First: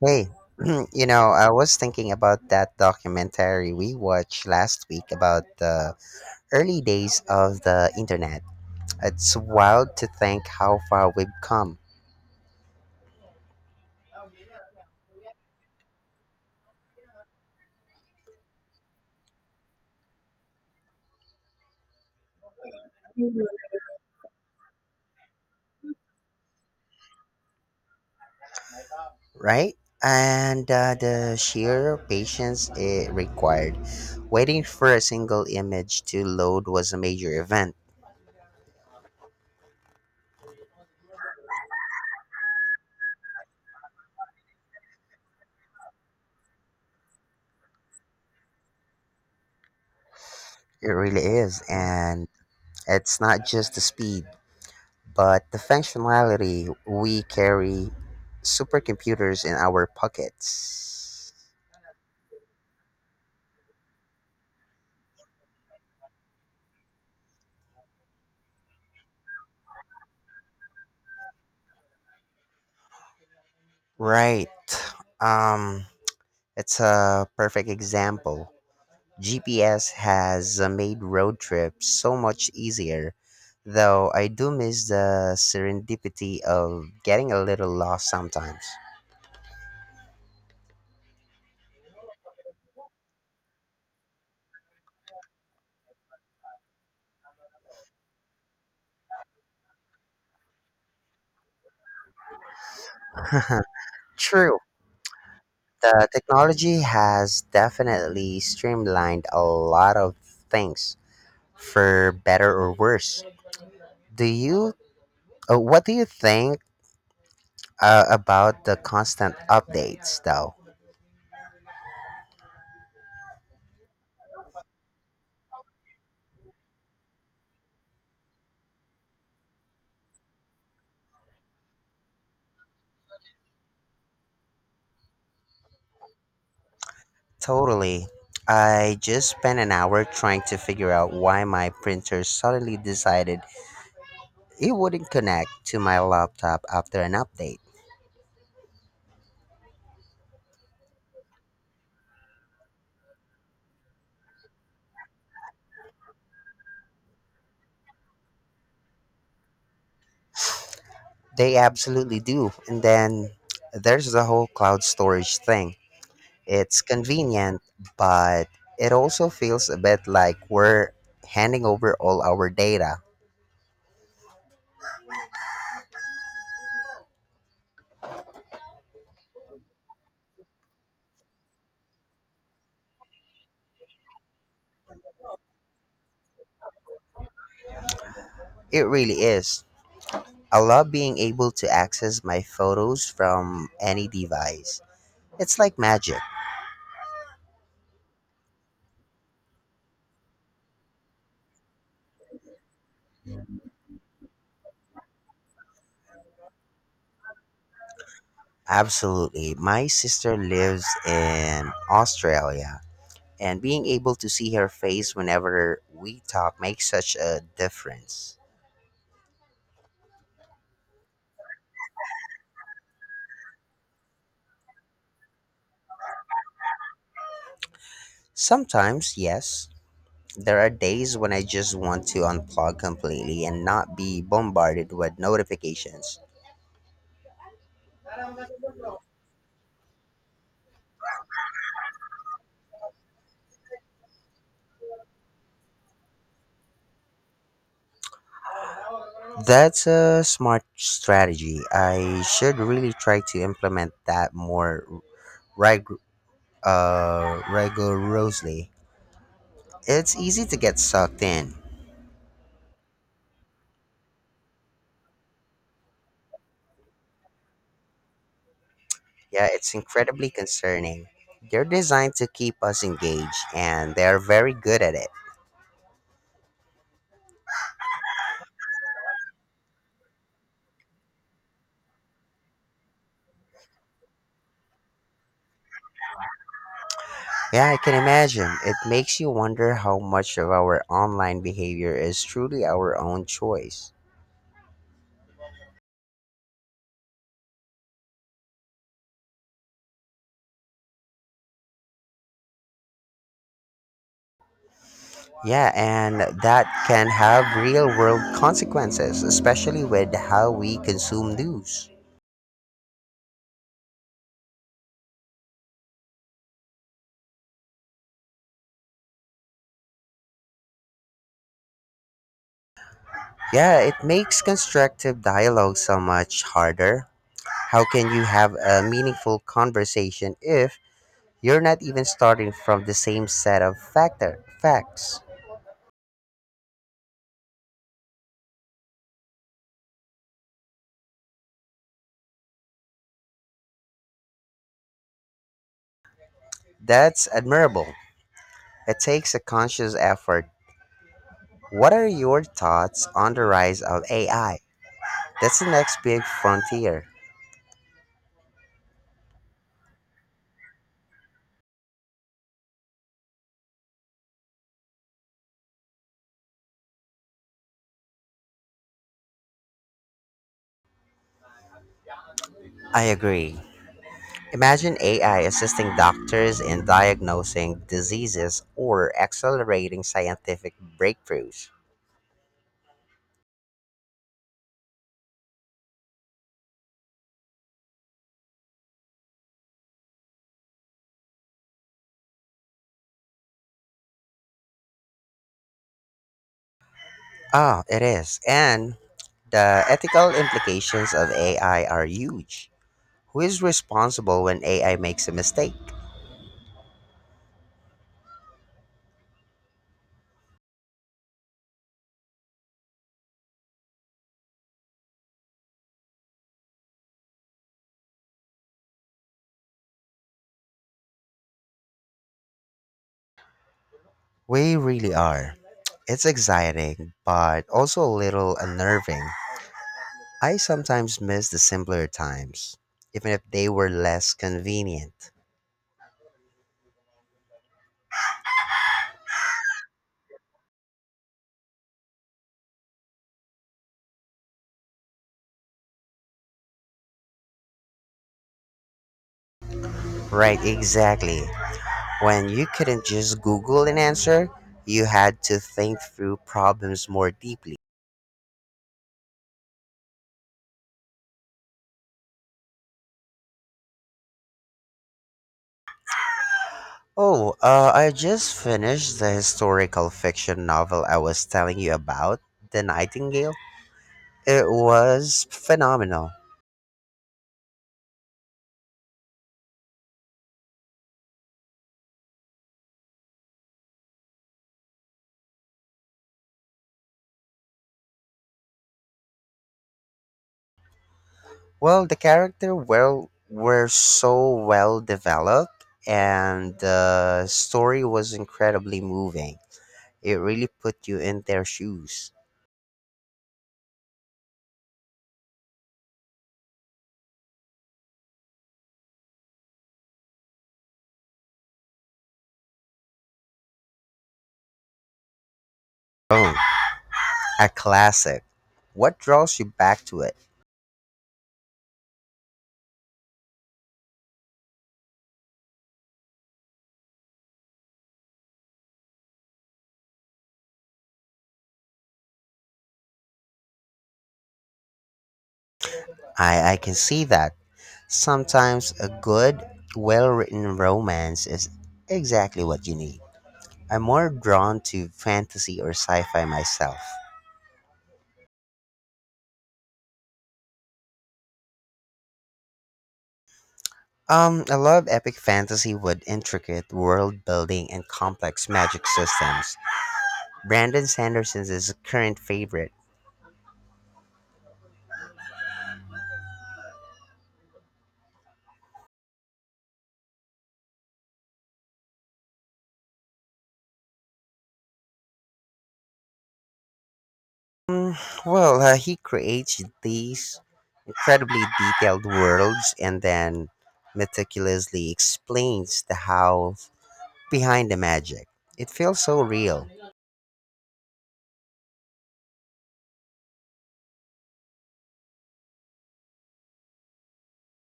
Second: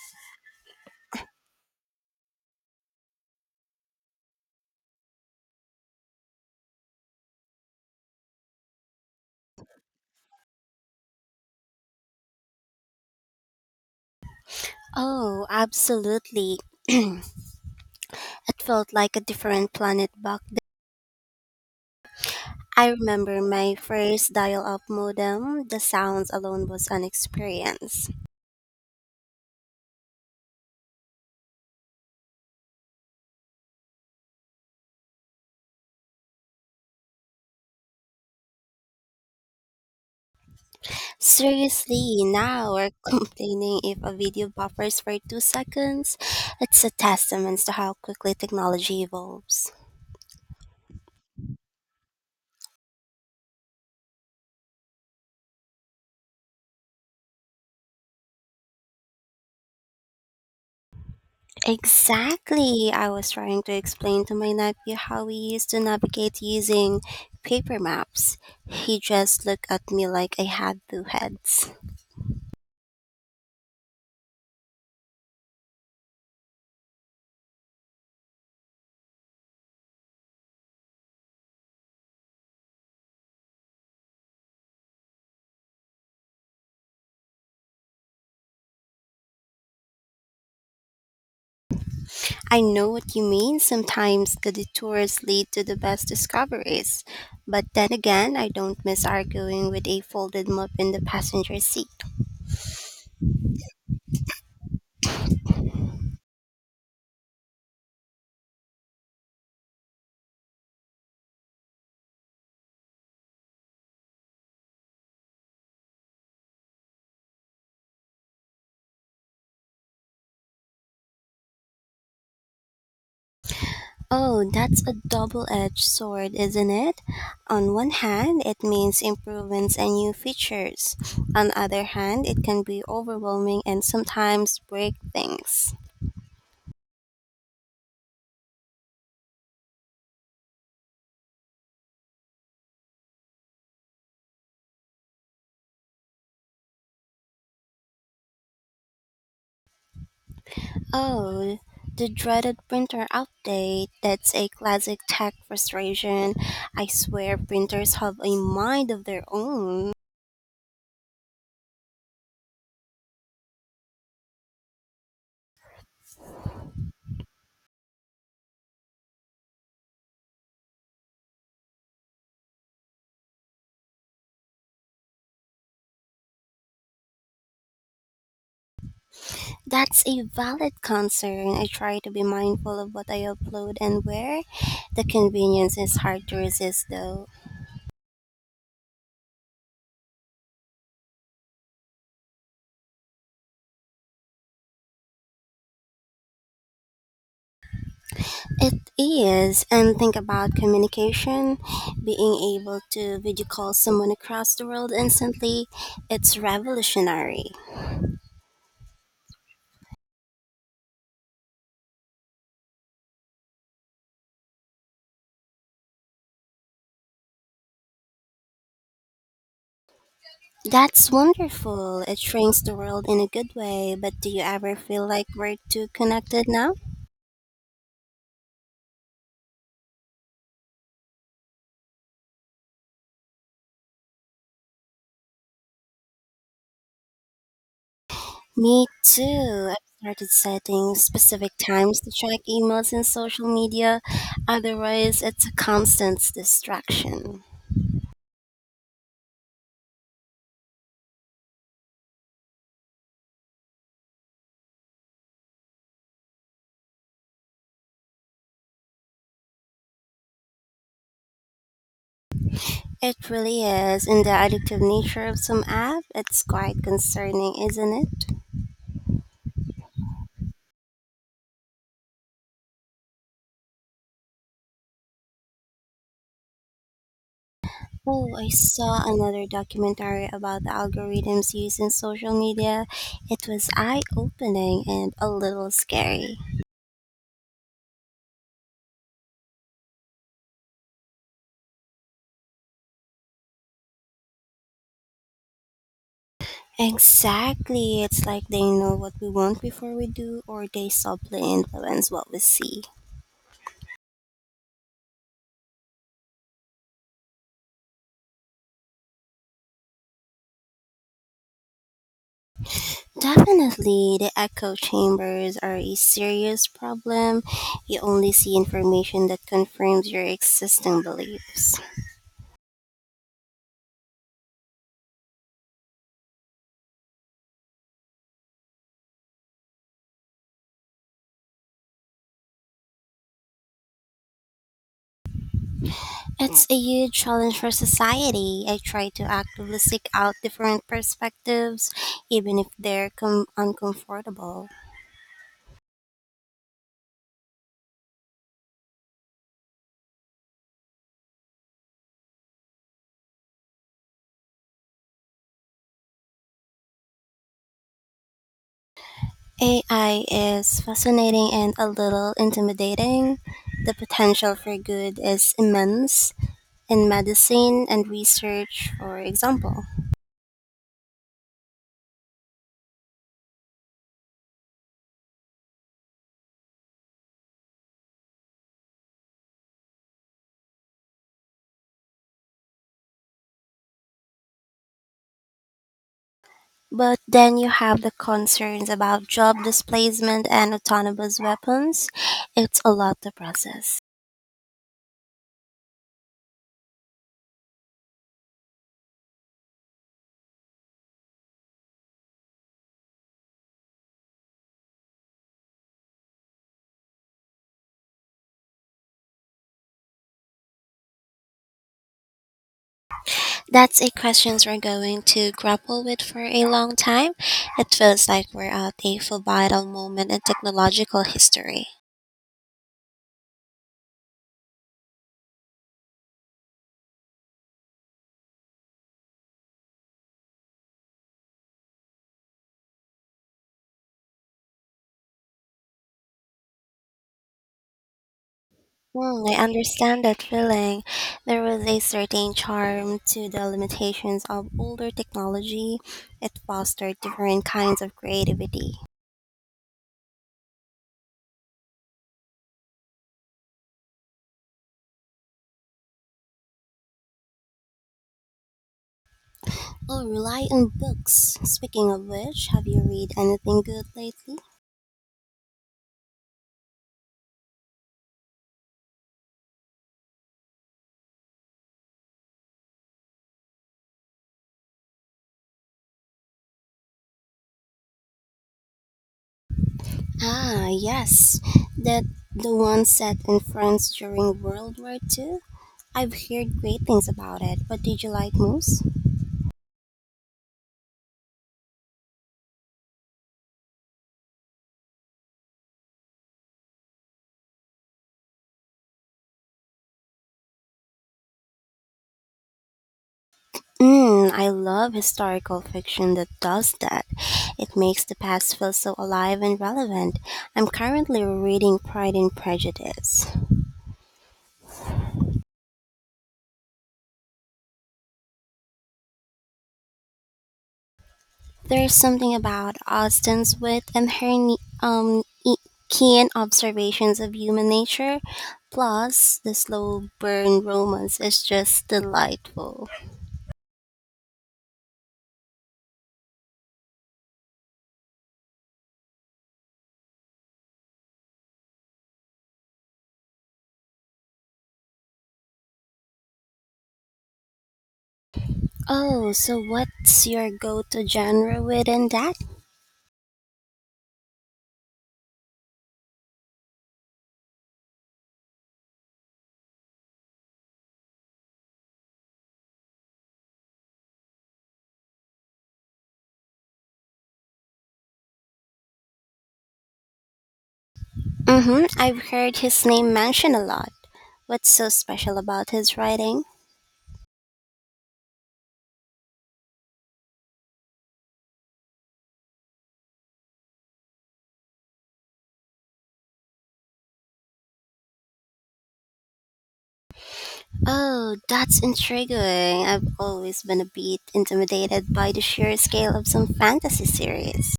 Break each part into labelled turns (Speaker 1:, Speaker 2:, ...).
Speaker 1: Hey, you know, I was thinking about that documentary we watched last week about the early days of the internet. It's wild to think how far we've come,
Speaker 2: Oh, absolutely. It felt like a different planet back then. I remember my first dial up modem. The sounds alone was an experience.
Speaker 1: right? And the sheer patience it required. Waiting for a single image to load was a major event.
Speaker 2: Seriously, now we're complaining if a video buffers for 2 seconds. It's a testament to how quickly technology evolves.
Speaker 1: It really is. And it's not just the speed, but the functionality we carry supercomputers in our pockets.
Speaker 2: Exactly. I was trying to explain to my nephew how we used to navigate using paper maps. He just looked at me like I had two heads.
Speaker 1: Right. Um, it's a perfect example. GPS has made road trips so much easier, though I do miss the serendipity of getting a little lost sometimes.
Speaker 2: I know what you mean. Sometimes the detours lead to the best discoveries. But then again, I don't miss arguing with a folded map in the passenger seat.
Speaker 1: True. The technology has definitely streamlined a lot of things for better or worse. Do you What do you think about the constant updates though?
Speaker 2: Oh, that's a double edged sword, isn't it? On one hand, it means improvements and new features. On the other hand, it can be overwhelming and sometimes break things.
Speaker 1: Totally. I just spent an hour trying to figure out why my printer suddenly decided it wouldn't connect to my laptop after an update.
Speaker 2: Oh, the dreaded printer update. That's a classic tech frustration. I swear printers have a mind of their own.
Speaker 1: They absolutely do. And then there's the whole cloud storage thing. It's convenient, but it also feels a bit like we're handing over all our data.
Speaker 2: That's a valid concern. I try to be mindful of what I upload and where. The convenience is hard to resist, though.
Speaker 1: It really is. I love being able to access my photos from any device. It's like magic.
Speaker 2: It is, and think about communication, being able to video call someone across the world instantly. It's revolutionary.
Speaker 1: Absolutely. My sister lives in Australia, and being able to see her face whenever we talk makes such a difference.
Speaker 2: That's wonderful. It shrinks the world in a good way, but do you ever feel like we're too connected now?
Speaker 1: Sometimes, yes, there are days when I just want to unplug completely and not be bombarded with notifications.
Speaker 2: Me too. I've started setting specific times to check emails and social media, otherwise, it's a constant distraction.
Speaker 1: That's a smart strategy. I should really try to implement that more rig- rigorously. It's easy to get sucked in.
Speaker 2: It really is, and the addictive nature of some app, it's quite concerning, isn't it?
Speaker 1: Yeah, it's incredibly concerning. They're designed to keep us engaged, and they're very good at it.
Speaker 2: Oh, I saw another documentary about the algorithms used in social media. It was eye-opening and a little scary.
Speaker 1: Yeah, I can imagine. It makes you wonder how much of our online behavior is truly our own choice.
Speaker 2: Exactly, it's like they know what we want before we do, or they subtly influence what we see.
Speaker 1: Yeah, and that can have real world consequences, especially with how we consume news.
Speaker 2: Definitely, the echo chambers are a serious problem. You only see information that confirms your existing beliefs.
Speaker 1: Yeah, it makes constructive dialogue so much harder. How can you have a meaningful conversation if you're not even starting from the same set of facts.
Speaker 2: It's a huge challenge for society. I try to actively seek out different perspectives, even if uncomfortable.
Speaker 1: That's admirable. It takes a conscious effort. What are your thoughts on the rise of AI? That's the next big frontier.
Speaker 2: AI is fascinating and a little intimidating. The potential for good is immense in medicine and research, for example.
Speaker 1: I agree. Imagine AI assisting doctors in diagnosing diseases or accelerating scientific breakthroughs.
Speaker 2: But then you have the concerns about job displacement and autonomous weapons. It's a lot to process.
Speaker 1: Ah, it is. And the ethical implications of AI are huge. Who is responsible when AI makes a mistake?
Speaker 2: That's a question we're going to grapple with for a long time. It feels like we're at a pivotal moment in technological history.
Speaker 1: We really are. It's exciting, but also a little unnerving. I sometimes miss the simpler times, even if they were less convenient.
Speaker 2: Hmm, I understand that feeling. There was a certain charm to the limitations of older technology. It fostered different kinds of creativity.
Speaker 1: Right, exactly. When you couldn't just Google an answer, you had to think through problems more deeply.
Speaker 2: Oh, rely on books. Speaking of which, have you read anything good lately?
Speaker 1: Oh, I just finished the historical fiction novel I was telling you about, The Nightingale. It was phenomenal.
Speaker 2: Ah, yes. That the one set in France during World War Two. I've heard great things about it. What did you like most?
Speaker 1: Well, the character well were so well developed, and the story was incredibly moving. It really put you in their shoes.
Speaker 2: Mm, I love historical fiction that does that. It makes the past feel so alive and relevant. I'm currently reading Pride and Prejudice.
Speaker 1: Oh, a classic. What draws you back to it?
Speaker 2: There's something about Austen's wit and um, e- keen observations of human nature. Plus, the slow burn romance is just delightful.
Speaker 1: I can see that. Sometimes a good, well-written romance is exactly what you need. I'm more drawn to fantasy or sci-fi myself.
Speaker 2: Oh, so what's your go to genre within that?
Speaker 1: I love epic fantasy with intricate world building and complex magic systems. Brandon Sanderson's is a current favorite.
Speaker 2: Mm-hmm. I've heard his name mentioned a lot. What's so special about his writing?
Speaker 1: Mm, well, he creates these incredibly detailed worlds and then meticulously explains the how behind the magic. It feels so real.
Speaker 2: Oh, that's intriguing. I've always been a bit intimidated by the sheer scale of some fantasy series.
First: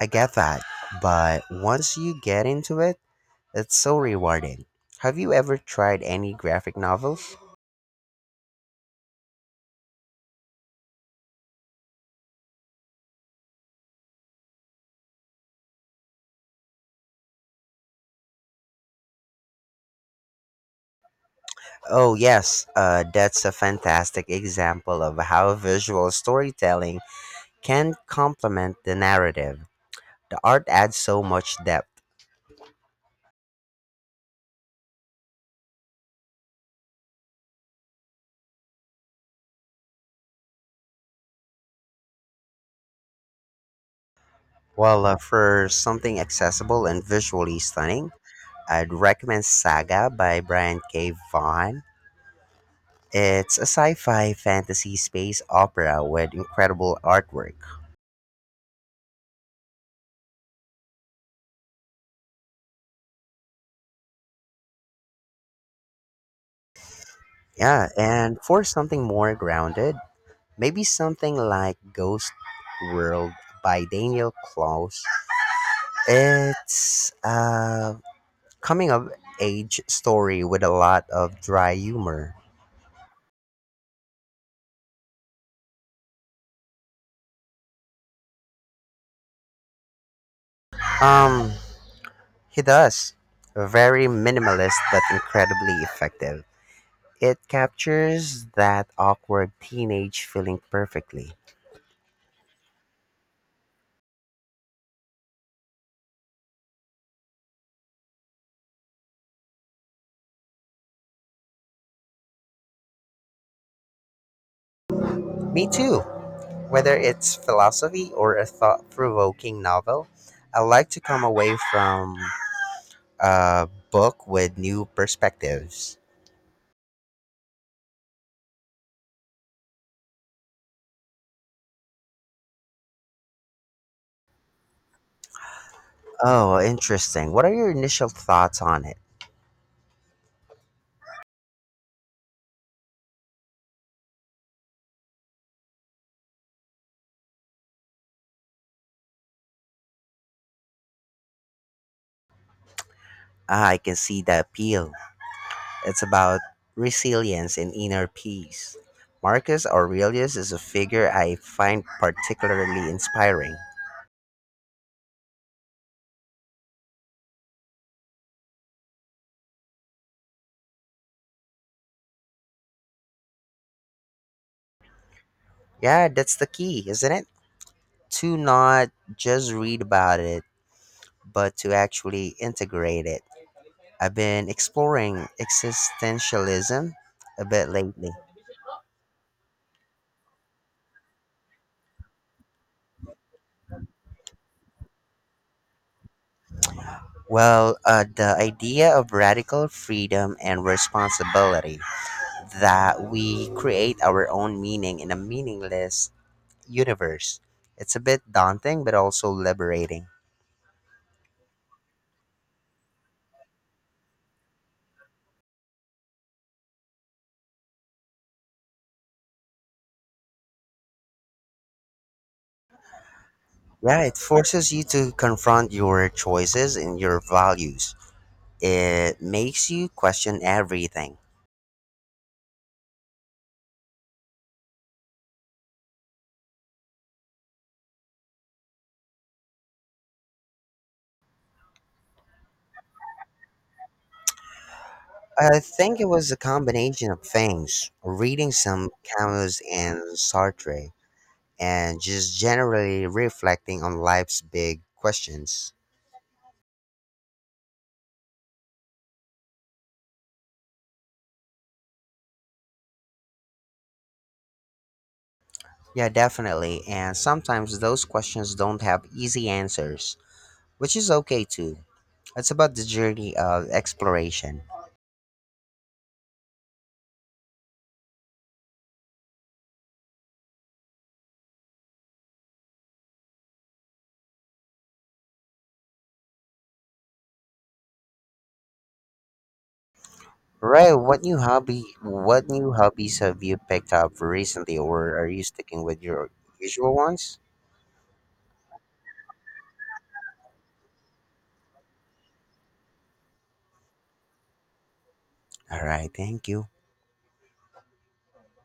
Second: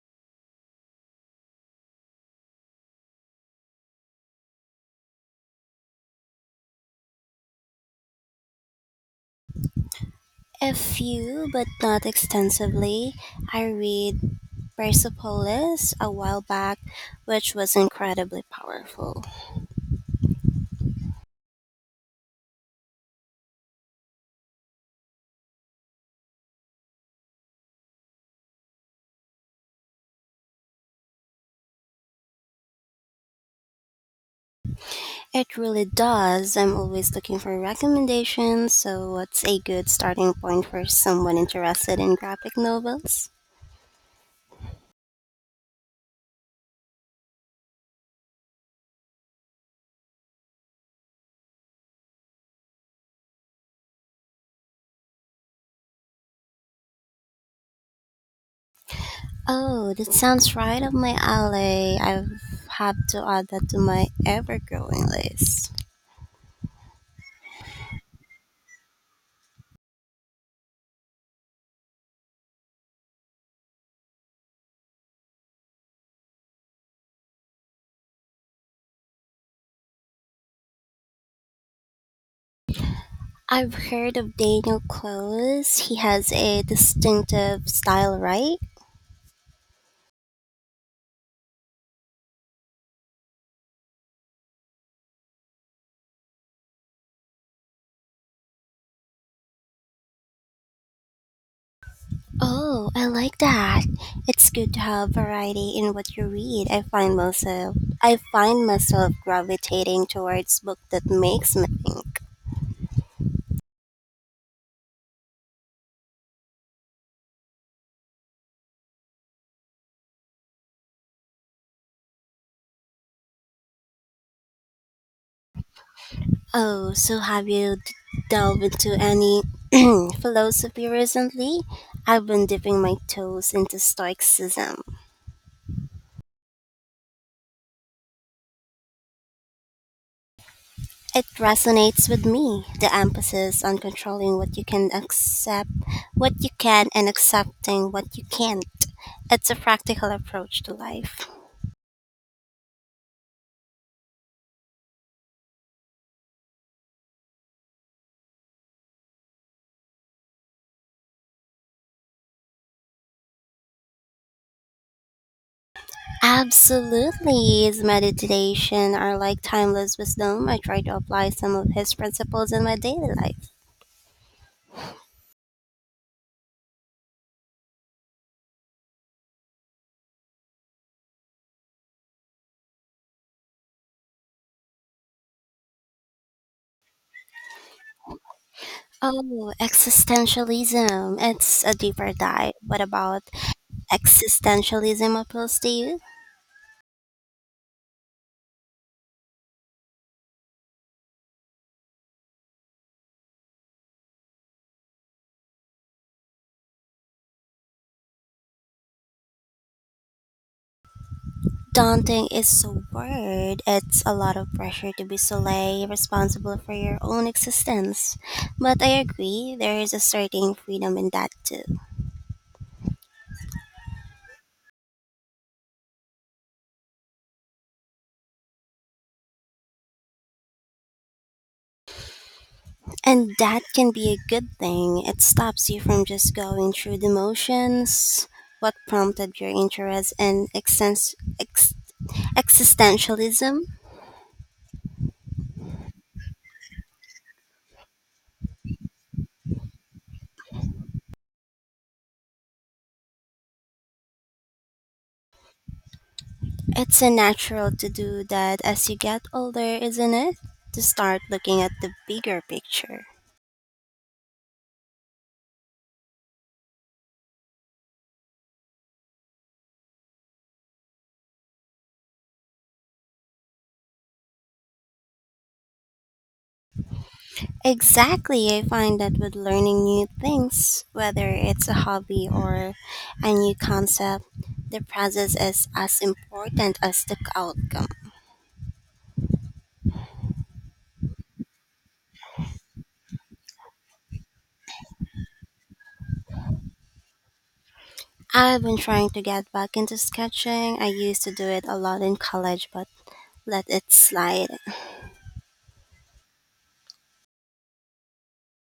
Speaker 1: I get that, but once you get into it, it's so rewarding. Have you ever tried any graphic novels?
Speaker 2: A few, but not extensively. I read Persepolis a while back, which was incredibly powerful.
Speaker 1: Oh, yes, that's a fantastic example of how visual storytelling can complement the narrative. The art adds so much depth.
Speaker 2: It really does. I'm always looking for recommendations, so what's a good starting point for someone interested in graphic novels?
Speaker 1: Well, for something accessible and visually stunning, I'd recommend Saga by Brian K. Vaughan. It's a sci fi fantasy space opera with incredible artwork.
Speaker 2: Oh, that sounds right up my alley. I have to add that to my ever growing list.
Speaker 1: Yeah, and for something more grounded, maybe something like Ghost World by Daniel Klaus. It's a coming of age story with a lot of dry humor.
Speaker 2: I've heard of Daniel Close. He has a distinctive style, right?
Speaker 1: Um, He does. Very minimalist but incredibly effective. It captures that awkward teenage feeling perfectly.
Speaker 2: Oh, I like that. It's good to have variety in what you read. I find myself gravitating towards book that makes me think.
Speaker 1: Me too. Whether it's philosophy or a thought provoking novel, I like to come away from a book with new perspectives.
Speaker 2: Oh, so delved into any philosophy recently? I've been dipping my toes into Stoicism.
Speaker 1: Oh, interesting. What are your initial thoughts on it?
Speaker 2: It resonates with me, the emphasis on controlling what you can accept, what you can, and accepting what you can't. It's a practical approach to life.
Speaker 1: Ah, I can see the appeal. It's about resilience and inner peace. Marcus Aurelius is a figure I find particularly inspiring.
Speaker 2: Absolutely, his meditation are like timeless wisdom. I try to apply some of his principles in my daily life.
Speaker 1: Yeah, that's the key, isn't it? To not just read about it, but to actually integrate it. I've been exploring existentialism a bit lately.
Speaker 2: Oh, existentialism. It's a deeper dive. What about existentialism appeals to you?
Speaker 1: Well, the idea of radical freedom and responsibility that we create our own meaning in a meaningless universe. It's a bit daunting, but also liberating.
Speaker 2: Daunting is a word. It's a lot of pressure to be solely responsible for your own existence. But I agree, there is a certain freedom in that too.
Speaker 1: Yeah, it forces you to confront your choices and your values. It makes you question everything.
Speaker 2: And that can be a good thing. It stops you from just going through the motions. What prompted your interest in ex- existentialism?
Speaker 1: I think it was a combination of things reading some Camus and Sartre, and just generally reflecting on life's big questions.
Speaker 2: It's a natural to do that as you get older, isn't it? To start looking at the bigger picture.
Speaker 1: Yeah, definitely. And sometimes those questions don't have easy answers, which is okay too. It's about the journey of exploration.
Speaker 2: Exactly, I find that with learning new things, whether it's a hobby or a new concept, the process is as important as the outcome.
Speaker 1: Right. What new hobby? What new hobbies have you picked up recently, or are you sticking with your usual ones?
Speaker 2: I've been trying to get back into sketching. I used to do it a lot in college, but let it slide.
Speaker 1: All right. Thank you.